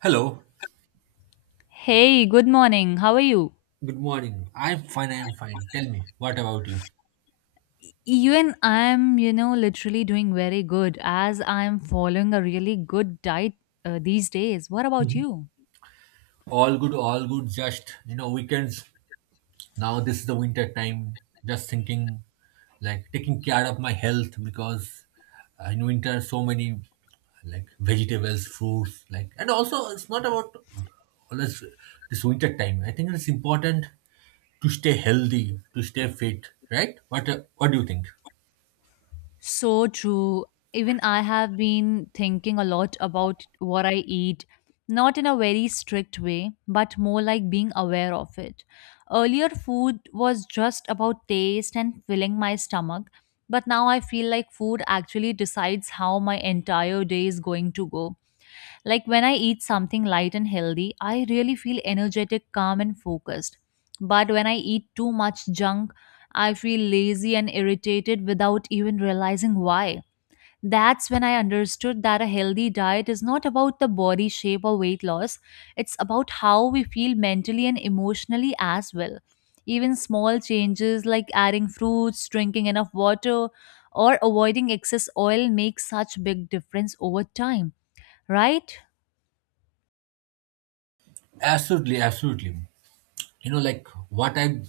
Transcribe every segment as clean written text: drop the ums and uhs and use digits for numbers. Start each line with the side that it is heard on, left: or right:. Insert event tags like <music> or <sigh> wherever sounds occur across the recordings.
right: Hello.
left: Hey, good morning. How are you?
right: Good morning. I'm fine. I'm fine. Tell me, what about you?
left: Even I'm, you know, literally doing very good as I'm following a really good diet these days. What about you?
right: All good. All good. Just, weekends. Now this is the winter time. Just thinking, like taking care of my health because in winter so many like vegetables, fruits, like, and also it's not about always this winter time. I think it's important to stay healthy, to stay fit, right? What do you think?
left: So true. Even I have been thinking a lot about what I eat, not in a very strict way, but more like being aware of it. Earlier, food was just about taste and filling my stomach, but now I feel like food actually decides how my entire day is going to go. Like when I eat something light and healthy, I really feel energetic, calm, and focused. But when I eat too much junk, I feel lazy and irritated without even realizing why. That's when I understood that a healthy diet is not about the body shape or weight loss, it's about how we feel mentally and emotionally as well. Even small changes like adding fruits, drinking enough water, or avoiding excess oil make such big difference over time, right?
right: Absolutely, absolutely. Like what I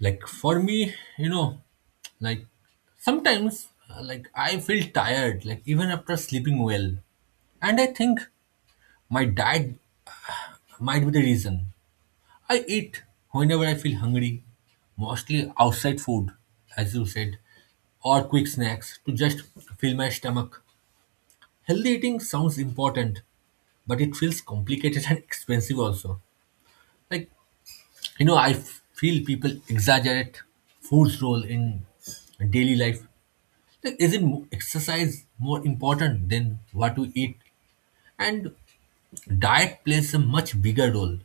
right: like for me, like sometimes, like I feel tired, like even after sleeping well, and I think my diet might be the reason. I eat whenever I feel hungry, mostly outside food, as you said, or quick snacks to just fill my stomach. Healthy eating sounds important, but it feels complicated and <laughs> expensive also. Like, I feel people exaggerate food's role in daily life. Isn't exercise more important than what we eat? And diet plays a much bigger role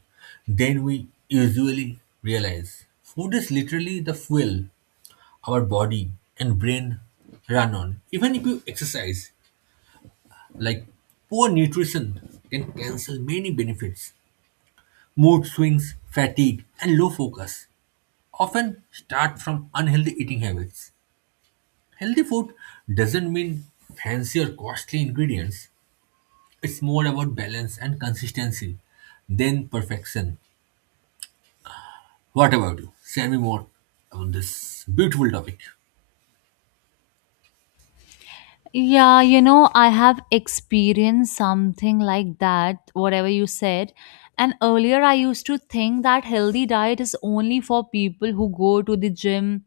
right: than we usually realize. Food is literally the fuel our body and brain run on. Even if you exercise, like poor nutrition can cancel many benefits. Mood swings, fatigue, and low focus often start from unhealthy eating habits. Healthy food doesn't mean fancy or costly ingredients. It's more about balance and consistency than perfection. What about you? Share me more about this beautiful topic.
left: Yeah, you know, I have experienced something like that, whatever you said. And earlier, I used to think that healthy diet is only for people who go to the gym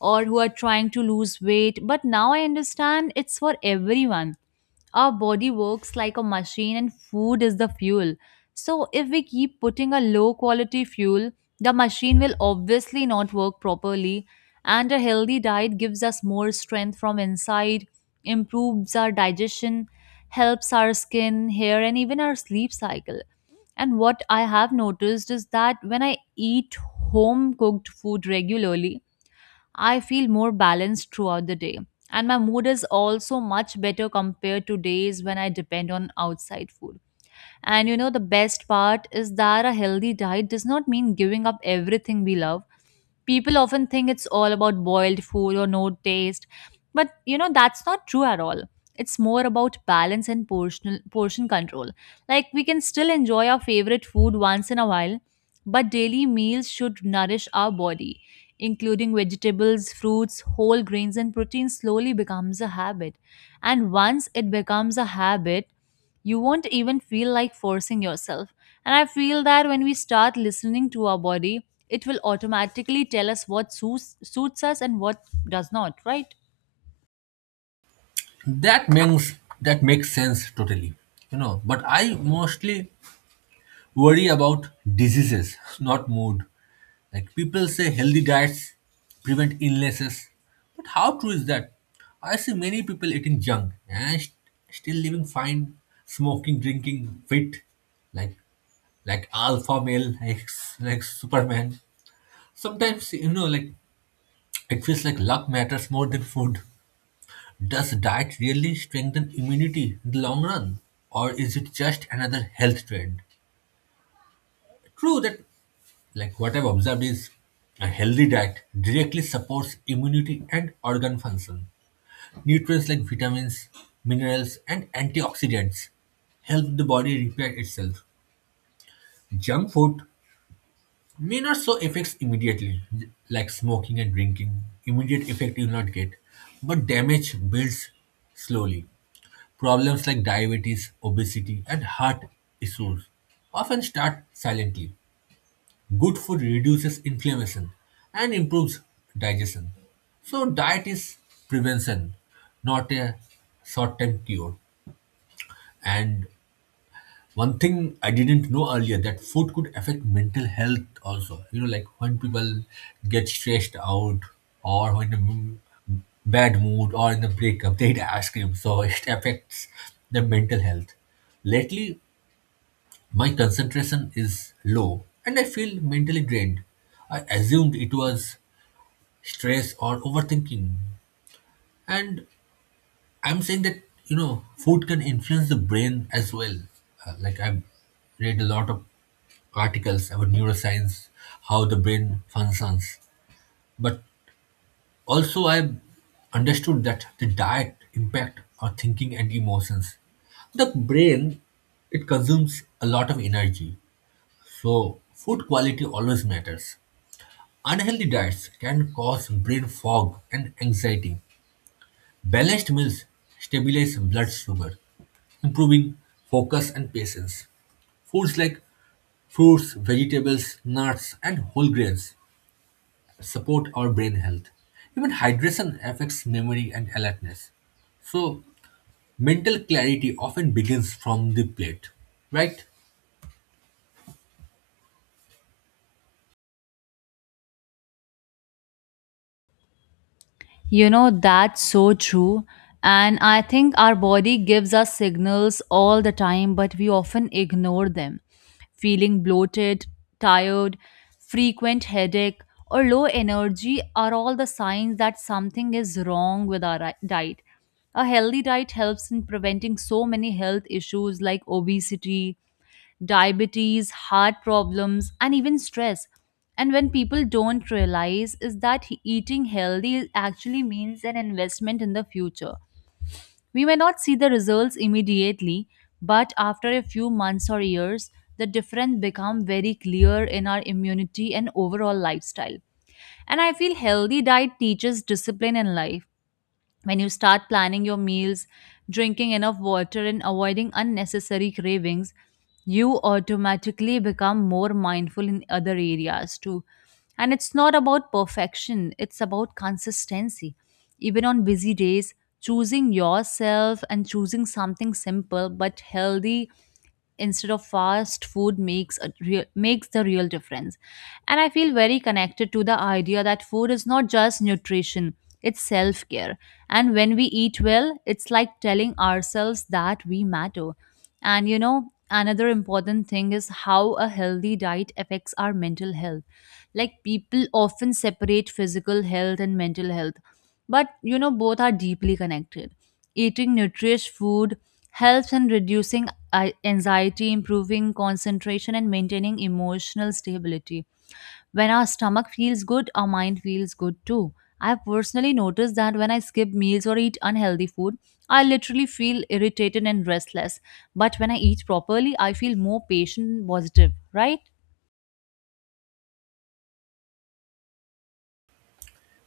left: or who are trying to lose weight. But now I understand it's for everyone. Our body works like a machine and food is the fuel. So, if we keep putting a low quality fuel, the machine will obviously not work properly. And a healthy diet gives us more strength from inside, improves our digestion, helps our skin, hair, and even our sleep cycle. And what I have noticed is that when I eat home cooked food regularly, I feel more balanced throughout the day. And my mood is also much better compared to days when I depend on outside food. And you know, the best part is that a healthy diet does not mean giving up everything we love. People often think it's all about boiled food or no taste, but you know, that's not true at all. It's more about balance and portion, portion control. Like, we can still enjoy our favorite food once in a while, but daily meals should nourish our body, including vegetables, fruits, whole grains, and protein slowly becomes a habit. And once it becomes a habit, you won't even feel like forcing yourself. And I feel that when we start listening to our body, it will automatically tell us what suits us and what does not, right?
right: That makes that makes sense totally. You know, but I mostly worry about diseases, not mood. Like people say healthy diets prevent illnesses. But how true is that? I see many people eating junk and still living fine, smoking, drinking, fit, like like alpha male, like, like Superman. Sometimes, like it feels like luck matters more than food. Does diet really strengthen immunity in the long run? Or is it just another health trend? True that, like, what I've observed is a healthy diet directly supports immunity and organ function. Nutrients like vitamins, minerals, and antioxidants help the body repair itself. Junk food may not show effects immediately, like smoking and drinking. Immediate effect you will not get, but damage builds slowly. Problems like diabetes, obesity, and heart issues often start silently. Good food reduces inflammation and improves digestion. So diet is prevention, not a short-term cure. And one thing I didn't know earlier, that food could affect mental health also. You know, like when people get stressed out or when in a bad mood or in a breakup, they eat ice cream. So <laughs> it affects their mental health. Lately, my concentration is low and I feel mentally drained. I assumed it was stress or overthinking. And I'm saying that, food can influence the brain as well. Like I've read a lot of articles about neuroscience, how the brain functions. But also I've understood that the diet impact our thinking and emotions. The brain, it consumes a lot of energy. So, food quality always matters. Unhealthy diets can cause brain fog and anxiety. Balanced meals stabilize blood sugar, improving focus and patience. Foods like fruits, vegetables, nuts, and whole grains support our brain health. Even hydration affects memory and alertness. So, mental clarity often begins from the plate, right?
left: You know, that's so true. And I think our body gives us signals all the time, but we often ignore them. Feeling bloated, tired, frequent headache, or low energy are all the signs that something is wrong with our diet. A healthy diet helps in preventing so many health issues like obesity, diabetes, heart problems, and even stress. And when people don't realize is that eating healthy actually means an investment in the future. We may not see the results immediately, but after a few months or years, the difference become very clear in our immunity and overall lifestyle. And I feel healthy diet teaches discipline in life. When you start planning your meals, drinking enough water, and avoiding unnecessary cravings, you automatically become more mindful in other areas too. And it's not about perfection, it's about consistency. Even on busy days, choosing yourself and choosing something simple but healthy instead of fast food makes the real difference. And I feel very connected to the idea that food is not just nutrition, it's self care. And when we eat well, it's like telling ourselves that we matter. And you know, another important thing is how a healthy diet affects our mental health. Like people often separate physical health and mental health, but you know, both are deeply connected. Eating nutritious food helps in reducing anxiety, improving concentration, and maintaining emotional stability. When our stomach feels good, our mind feels good too. I've personally noticed that when I skip meals or eat unhealthy food, I literally feel irritated and restless, but when I eat properly, I feel more patient and positive, right?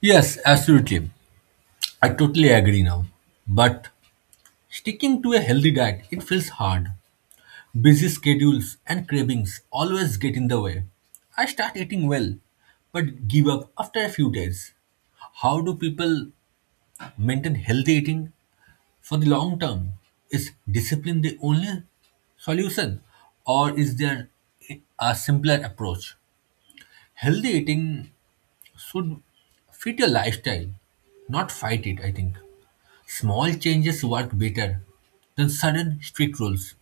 right: Yes, absolutely. I totally agree now. But sticking to a healthy diet, it feels hard. Busy schedules and cravings always get in the way. I start eating well, but give up after a few days. How do people maintain healthy eating for the long term? Is discipline the only solution, or is there a simpler approach? Healthy eating should fit your lifestyle, not fight it, I think. Small changes work better than sudden strict rules.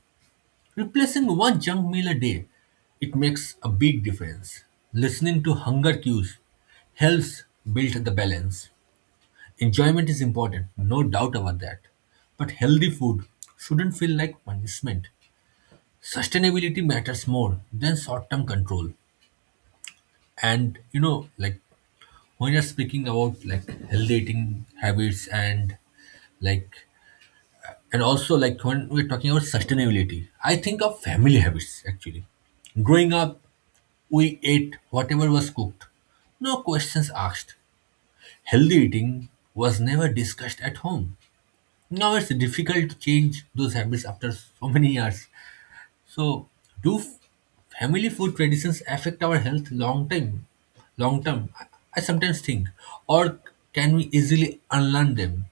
right: Replacing one junk meal a day, it makes a big difference. Listening to hunger cues helps build the balance. Enjoyment is important, no doubt about that. But healthy food shouldn't feel like punishment. Sustainability matters more than short-term control. And, like when you're speaking about like healthy eating habits, and like, and also like when we're talking about sustainability, I think of family habits. Actually, growing up, we ate whatever was cooked, no questions asked. Healthy eating was never discussed at home. Now it's difficult to change those habits after so many years. So, do family food traditions affect our health long time, long term? I sometimes think, or can we easily unlearn them?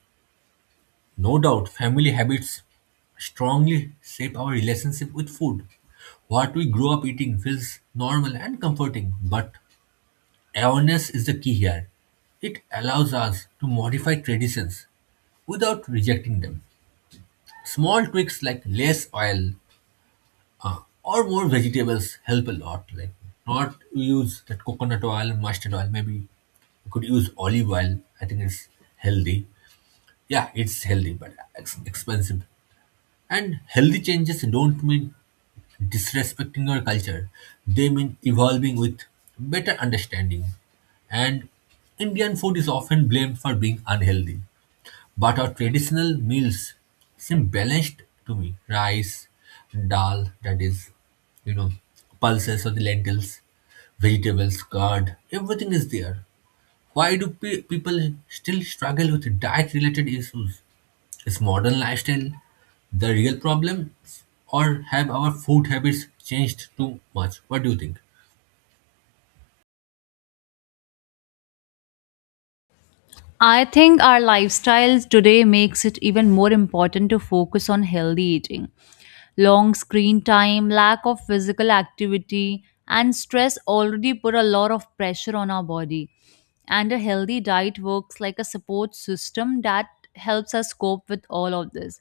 right: No doubt, family habits strongly shape our relationship with food. What we grow up eating feels normal and comforting, but awareness is the key here. It allows us to modify traditions without rejecting them. Small tweaks like less oil or more vegetables help a lot. Like, not use that coconut oil, mustard oil. Maybe you could use olive oil. I think it's healthy. Yeah, it's healthy, but expensive. And healthy changes don't mean disrespecting your culture, they mean evolving with better understanding. And Indian food is often blamed for being unhealthy, but our traditional meals seem balanced to me: rice, dal, that is, you know, pulses or the lentils, vegetables, curd, everything is there. Why do people still struggle with diet related issues? Is modern lifestyle the real problem, or have our food habits changed too much? What do you think?
left: I think our lifestyles today makes it even more important to focus on healthy eating. Long screen time, lack of physical activity, and stress already put a lot of pressure on our body. And a healthy diet works like a support system that helps us cope with all of this.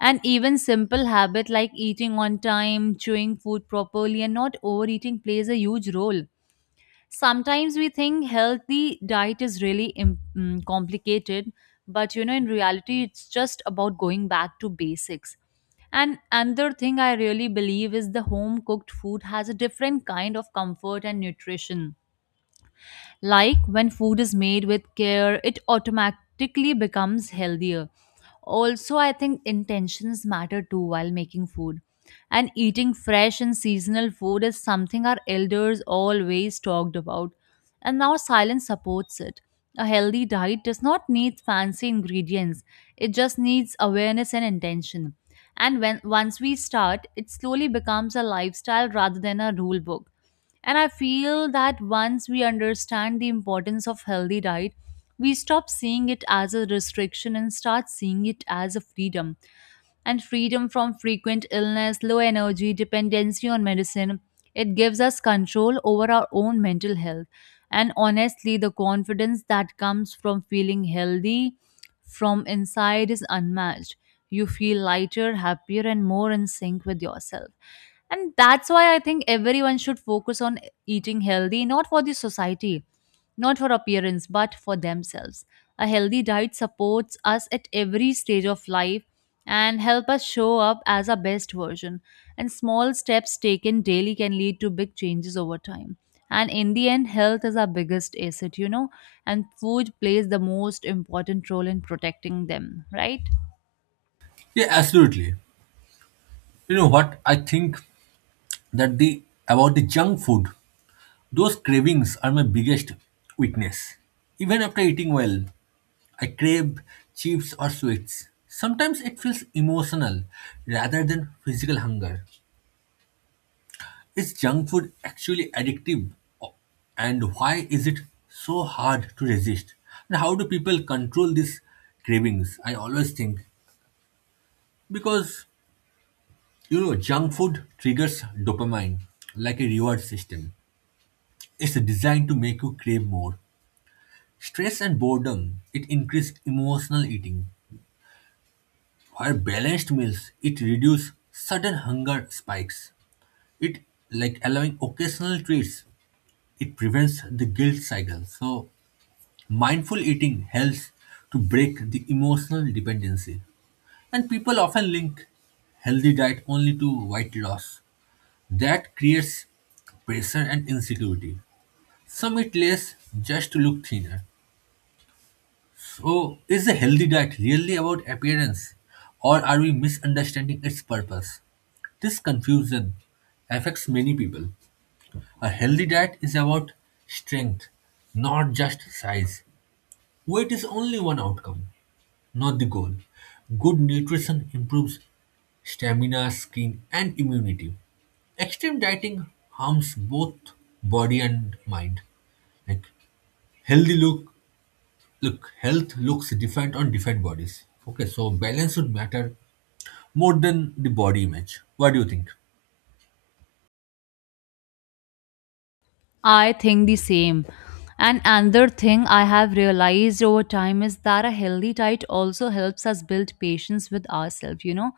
left: And even simple habit like eating on time, chewing food properly, and not overeating plays a huge role. Sometimes we think healthy diet is really complicated, but you know, in reality it's just about going back to basics. And another thing I really believe is the home cooked food has a different kind of comfort and nutrition. Like when food is made with care, it automatically becomes healthier. Also, I think intentions matter too while making food. And eating fresh and seasonal food is something our elders always talked about. And now silence supports it. A healthy diet does not need fancy ingredients, it just needs awareness and intention. And when once we start, it slowly becomes a lifestyle rather than a rule book. And I feel that once we understand the importance of healthy diet, we stop seeing it as a restriction and start seeing it as a freedom, and freedom from frequent illness, low energy, dependency on medicine. It gives us control over our own mental health. And honestly, the confidence that comes from feeling healthy from inside is unmatched. You feel lighter, happier, and more in sync with yourself. And that's why I think everyone should focus on eating healthy, not for the society, not for appearance, but for themselves. A healthy diet supports us at every stage of life and help us show up as our best version. And small steps taken daily can lead to big changes over time. And in the end, health is our biggest asset, you know, and food plays the most important role in protecting them, right?
right: Yeah, absolutely. You know what? I think that the, about the junk food, those cravings are my biggest weakness. Even after eating well, I crave chips or sweets. Sometimes it feels emotional rather than physical hunger. Is junk food actually addictive? O- And why is it so hard to resist? And how do people control these cravings? I always think, because junk food triggers dopamine like a reward system. It's designed to make you crave more. Stress and boredom, it increase emotional eating. While balanced meals, it reduce sudden hunger spikes. It, like, allowing occasional treats, it prevents the guilt cycle. So, mindful eating helps to break the emotional dependency. And people often link healthy diet only to weight loss. That creates pressure and insecurity. Some eat less just to look thinner. So, is a healthy diet really about appearance, or are we misunderstanding its purpose? This confusion affects many people. A healthy diet is about strength, not just size. Weight is only one outcome, not the goal. Good nutrition improves stamina, skin, and immunity. Extreme dieting harms both body and mind. Like, healthy look, health looks different on different bodies. Okay, so balance would matter more than the body image. What do you think?
left: I think the same. And another thing I have realized over time is that a healthy diet also helps us build patience with ourselves, you know.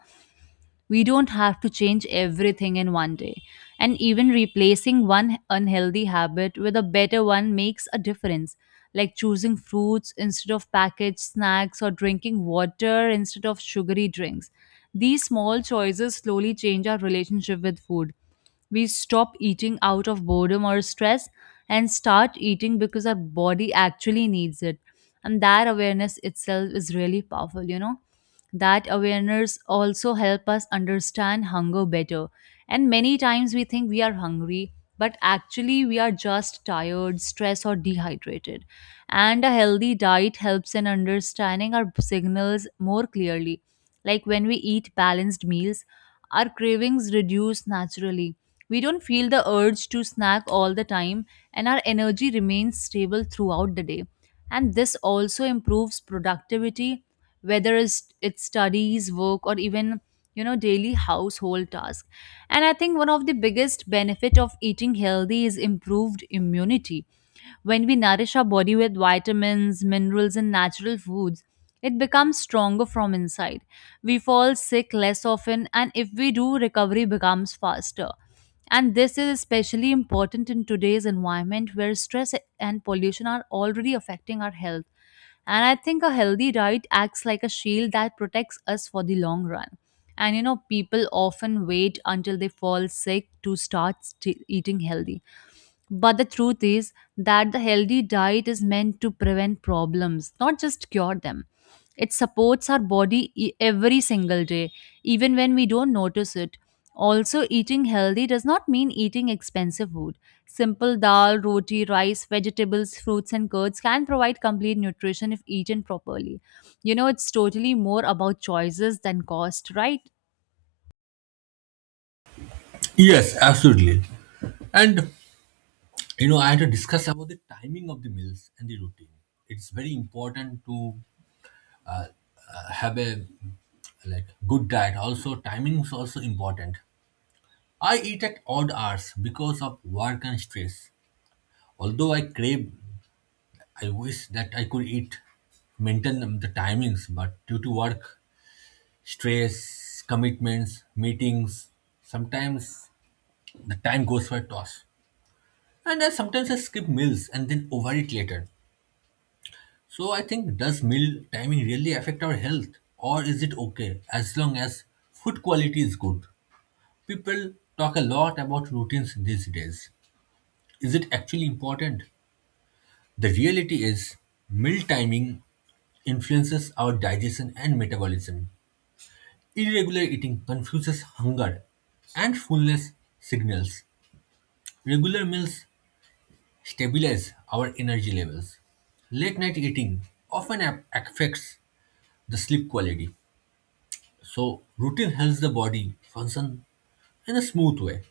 left: We don't have to change everything in one day. And even replacing one unhealthy habit with a better one makes a difference, like choosing fruits instead of packaged snacks or drinking water instead of sugary drinks. These small choices slowly change our relationship with food. We stop eating out of boredom or stress and start eating because our body actually needs it. And that awareness itself is really powerful, you know, that awareness also help us understand hunger better. And many times we think we are hungry, but actually we are just tired, stressed or dehydrated. And a healthy diet helps in understanding our signals more clearly. Like when we eat balanced meals, our cravings reduce naturally. We don't feel the urge to snack all the time, and our energy remains stable throughout the day. And this also improves productivity, whether it's studies, work, or even, you know, daily household tasks. And I think one of the biggest benefit of eating healthy is improved immunity. When we nourish our body with vitamins, minerals, and natural foods, it becomes stronger from inside. We fall sick less often, and if we do, recovery becomes faster. And this is especially important in today's environment where stress and pollution are already affecting our health. And I think a healthy diet acts like a shield that protects us for the long run. And you know, people often wait until they fall sick to eating healthy, but the truth is that the healthy diet is meant to prevent problems, not just cure them. It supports our body every single day, even when we don't notice it. Also, eating healthy does not mean eating expensive food. Simple dal, roti, rice, vegetables, fruits, and curds can provide complete nutrition if eaten properly. You know, it's totally more about choices than cost, right?
right: Yes, absolutely. And, I had to discuss about the timing of the meals and the routine. It's very important to have a, like, good diet. Also, timing is also important. I eat at odd hours because of work and stress. Although I crave, I wish that I could eat, maintain the timings, but due to work, stress, commitments, meetings, sometimes the time goes for a toss. And I sometimes I skip meals and then overeat later. So I think, does meal timing really affect our health, or is it okay as long as food quality is good? People talk a lot about routines these days. Is it actually important? The reality is, meal timing influences our digestion and metabolism. Irregular eating confuses hunger and fullness signals. Regular meals stabilize our energy levels. Late night eating often affects the sleep quality. So, routine helps the body function in a smooth way,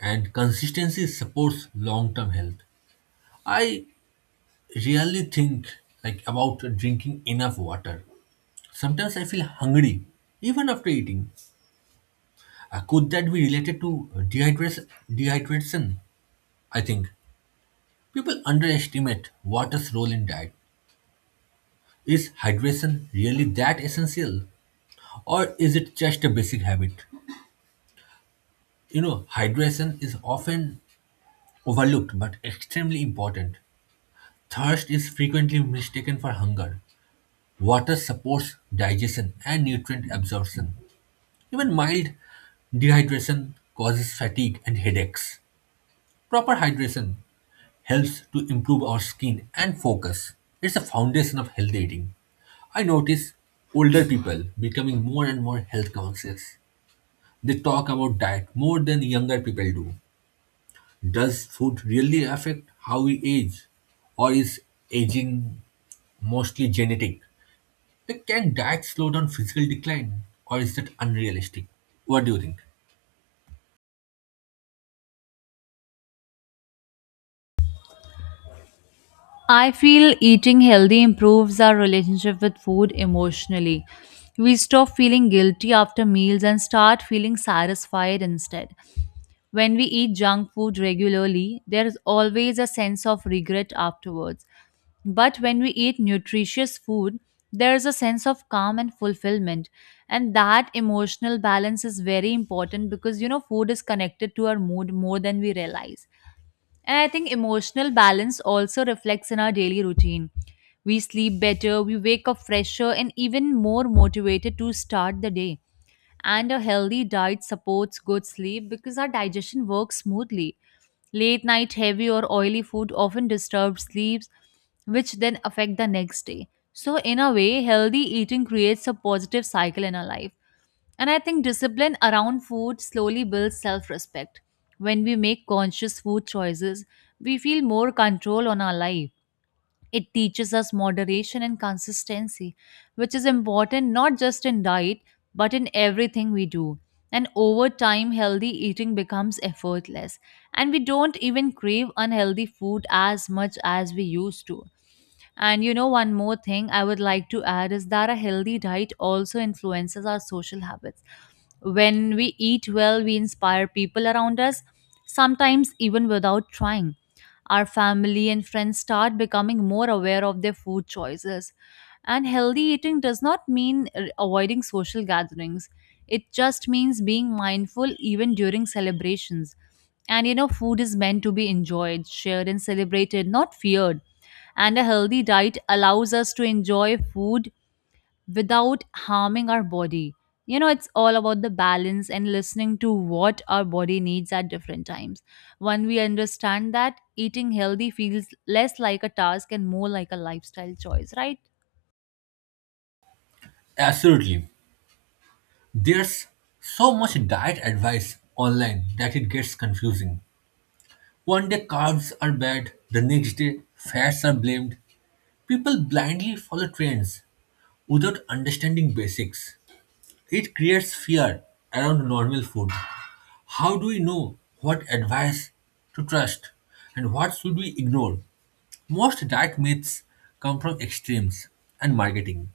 right: and consistency supports long term health. I really think, like, about drinking enough water. Sometimes I feel hungry even after eating. Could that be related to dehydration? Dehydration, I think. People underestimate water's role in diet. Is hydration really that essential, or is it just a basic habit? You know, hydration is often overlooked but extremely important. Thirst is frequently mistaken for hunger. Water supports digestion and nutrient absorption. Even mild dehydration causes fatigue and headaches. Proper hydration helps to improve our skin and focus. It's the foundation of healthy eating. I notice older people becoming more and more health conscious. They talk about diet more than younger people do. Does food really affect how we age? Or is aging mostly genetic? Like, can diet slow down physical decline? Or is that unrealistic? What do you think?
left: I feel eating healthy improves our relationship with food emotionally. We stop feeling guilty after meals and start feeling satisfied instead. When we eat junk food regularly, there is always a sense of regret afterwards. But when we eat nutritious food, there is a sense of calm and fulfillment. And that emotional balance is very important because, you know, food is connected to our mood more than we realize. And I think emotional balance also reflects in our daily routine. We sleep better, we wake up fresher, and even more motivated to start the day. And a healthy diet supports good sleep because our digestion works smoothly. Late night heavy or oily food often disturbs sleeps, which then affect the next day. So, in a way, healthy eating creates a positive cycle in our life. And I think discipline around food slowly builds self respect. When we make conscious food choices, we feel more control on our life. It teaches us moderation and consistency, which is important not just in diet but in everything we do. And over time, healthy eating becomes effortless, and we don't even crave unhealthy food as much as we used to. And you know, one more thing I would like to add is that a healthy diet also influences our social habits. When we eat well, we inspire people around us, sometimes even without trying. Our family and friends start becoming more aware of their food choices. And healthy eating does not mean avoiding social gatherings, it just means being mindful even during celebrations. And you know, food is meant to be enjoyed, shared, and celebrated, not feared. And a healthy diet allows us to enjoy food without harming our body. You know, it's all about the balance and listening to what our body needs at different times. When we understand that, eating healthy feels less like a task and more like a lifestyle choice, right?
right: Absolutely. There's so much diet advice online that it gets confusing. One day carbs are bad, the next day fats are blamed. People blindly follow trends without understanding basics. It creates fear around normal food. How do we know what advice to trust, and what should we ignore? Most diet myths come from extremes and marketing.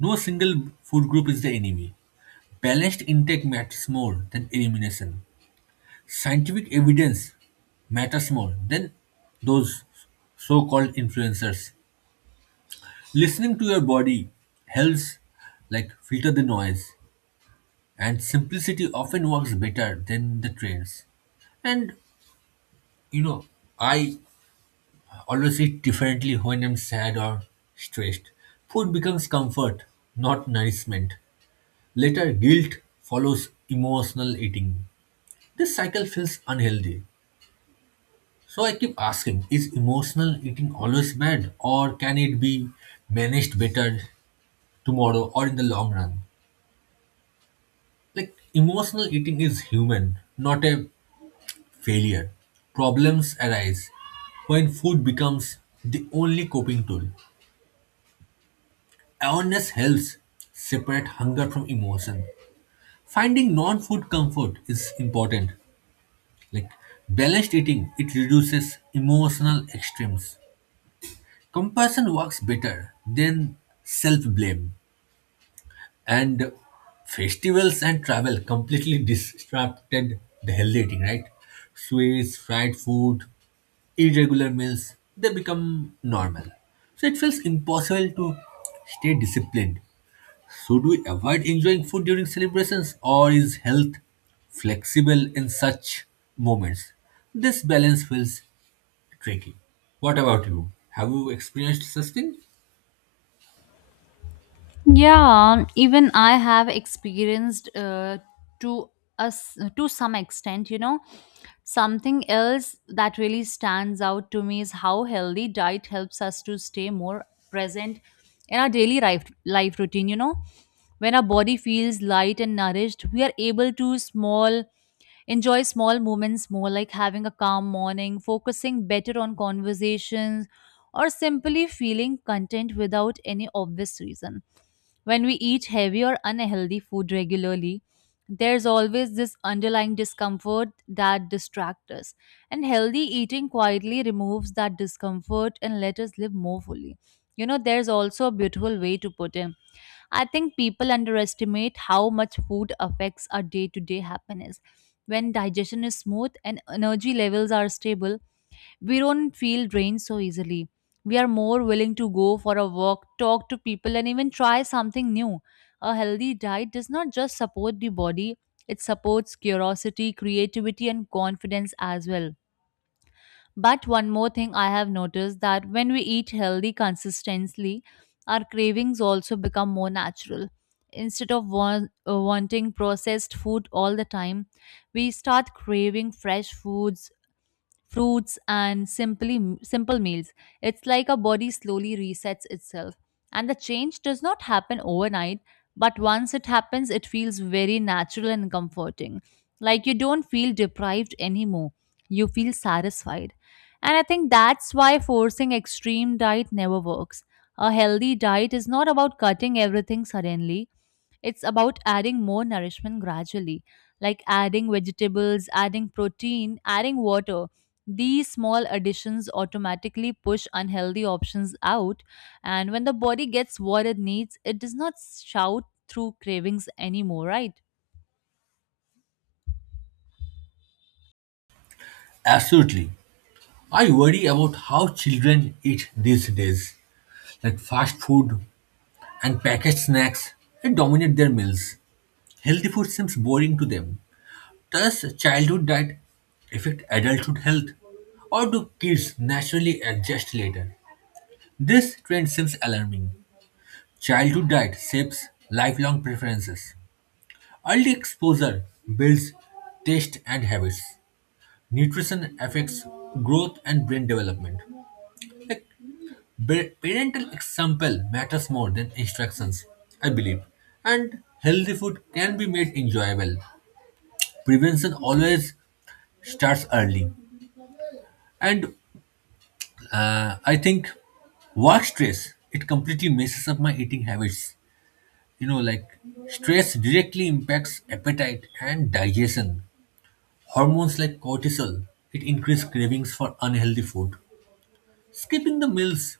right: No single food group is the enemy. Balanced intake matters more than elimination. Scientific evidence matters more than those so-called influencers. Listening to your body helps, like, filter the noise, and simplicity often works better than the trends. And, you know, I always eat differently when I'm sad or stressed. Food becomes comfort, not nourishment. Later, guilt follows emotional eating. This cycle feels unhealthy. So I keep asking, is emotional eating always bad, or can it be managed better tomorrow or in the long run? Like, emotional eating is human, not a failure. Problems arise when food becomes the only coping tool. Awareness helps separate hunger from emotion. Finding non-food comfort is important. Like balanced eating, it reduces emotional extremes. Compassion works better than self blame, and festivals and travel completely disrupted the healthy eating, right? Sweets, fried food, irregular meals, they become normal. So it feels impossible to stay disciplined. Should we avoid enjoying food during celebrations, or is health flexible in such moments? This balance feels tricky. What about you? Have you experienced such thing?
left: Yeah, even I have experienced, to us, to some extent, you know. Something else that really stands out to me is how healthy diet helps us to stay more present in our daily life, life routine, you know. When our body feels light and nourished, we are able to small enjoy small moments more, like having a calm morning, focusing better on conversations, or simply feeling content without any obvious reason. When we eat heavy or unhealthy food regularly, there's always this underlying discomfort that distracts us. And healthy eating quietly removes that discomfort and let us live more fully. You know, there's also a beautiful way to put it. I think people underestimate how much food affects our day to day happiness. When digestion is smooth and energy levels are stable, we don't feel drained so easily. We are more willing to go for a walk, talk to people, and even try something new. A healthy diet does not just support the body, it supports curiosity, creativity, and confidence as well. But one more thing I have noticed that when we eat healthy consistently, our cravings also become more natural. Instead of wanting processed food all the time, we start craving fresh foods, fruits, and simply simple meals. It's like a body slowly resets itself, and the change does not happen overnight, but once it happens it feels very natural and comforting. Like, you don't feel deprived anymore, you feel satisfied. And I think that's why forcing extreme diet never works. A healthy diet is not about cutting everything suddenly, it's about adding more nourishment gradually, like adding vegetables, adding protein, adding water. These small additions automatically push unhealthy options out, and when the body gets what it needs, it does not shout through cravings anymore, right?
right: Absolutely. I worry about how children eat these days. Like fast food and packaged snacks, they dominate their meals. Healthy food seems boring to them. Does childhood diet affect adulthood health? Or do kids naturally adjust later? This trend seems alarming. Childhood diet shapes lifelong preferences. Early exposure builds taste and habits. Nutrition affects growth and brain development. Like, Parental example matters more than instructions, I believe, and healthy food can be made enjoyable. Prevention always starts early, and I think work stress it completely messes up my eating habits. You know, like stress directly impacts appetite and digestion. Hormones like cortisol, it increase cravings for unhealthy food. Skipping the meals,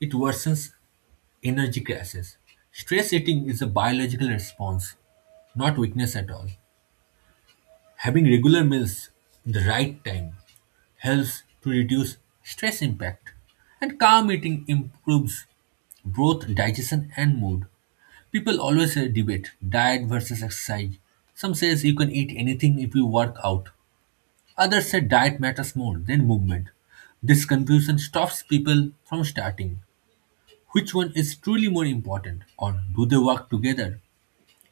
right: it worsens. Energy crashes. Stress eating is a biological response, not weakness at all. Having regular meals in the right time helps to reduce stress impact, and calm eating improves both digestion and mood. People always debate diet versus exercise. Some says you can eat anything if you work out. Others say diet matters more than movement. This confusion stops people from starting. Which one is truly more important, or do they work together?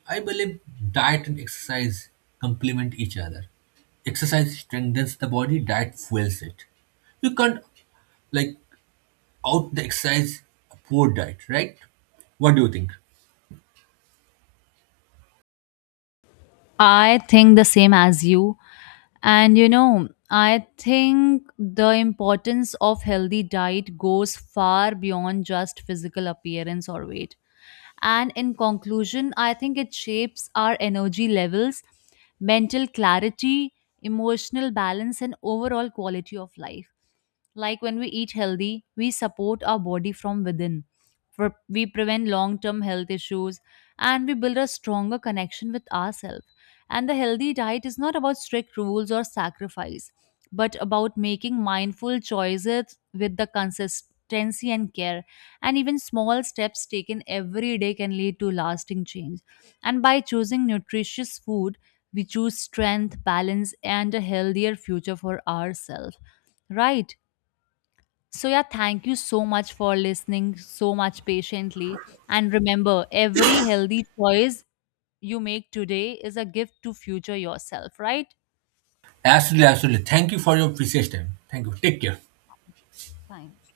right: I believe diet and exercise complement each other. Exercise strengthens the body, diet fuels it. You can't, like, out the exercise a poor diet, right? What do you think?
left: I think the same as you. And you know, I think the importance of healthy diet goes far beyond just physical appearance or weight. And in conclusion, I think it shapes our energy levels, mental clarity, emotional balance, and overall quality of life. Like when we eat healthy, we support our body from within. We prevent long term health issues and we build a stronger connection with ourselves. And the healthy diet is not about strict rules or sacrifice, but about making mindful choices with the consistency and care, and even small steps taken every day can lead to lasting change. And by choosing nutritious food, we choose strength, balance, and a healthier future for ourselves. Right? So, yeah, thank you so much for listening so much patiently. And remember, every healthy choice you make today is a gift to future yourself, right?
right: Absolutely, absolutely. Thank you for your precious time. Thank you. Take care.
left: Thanks.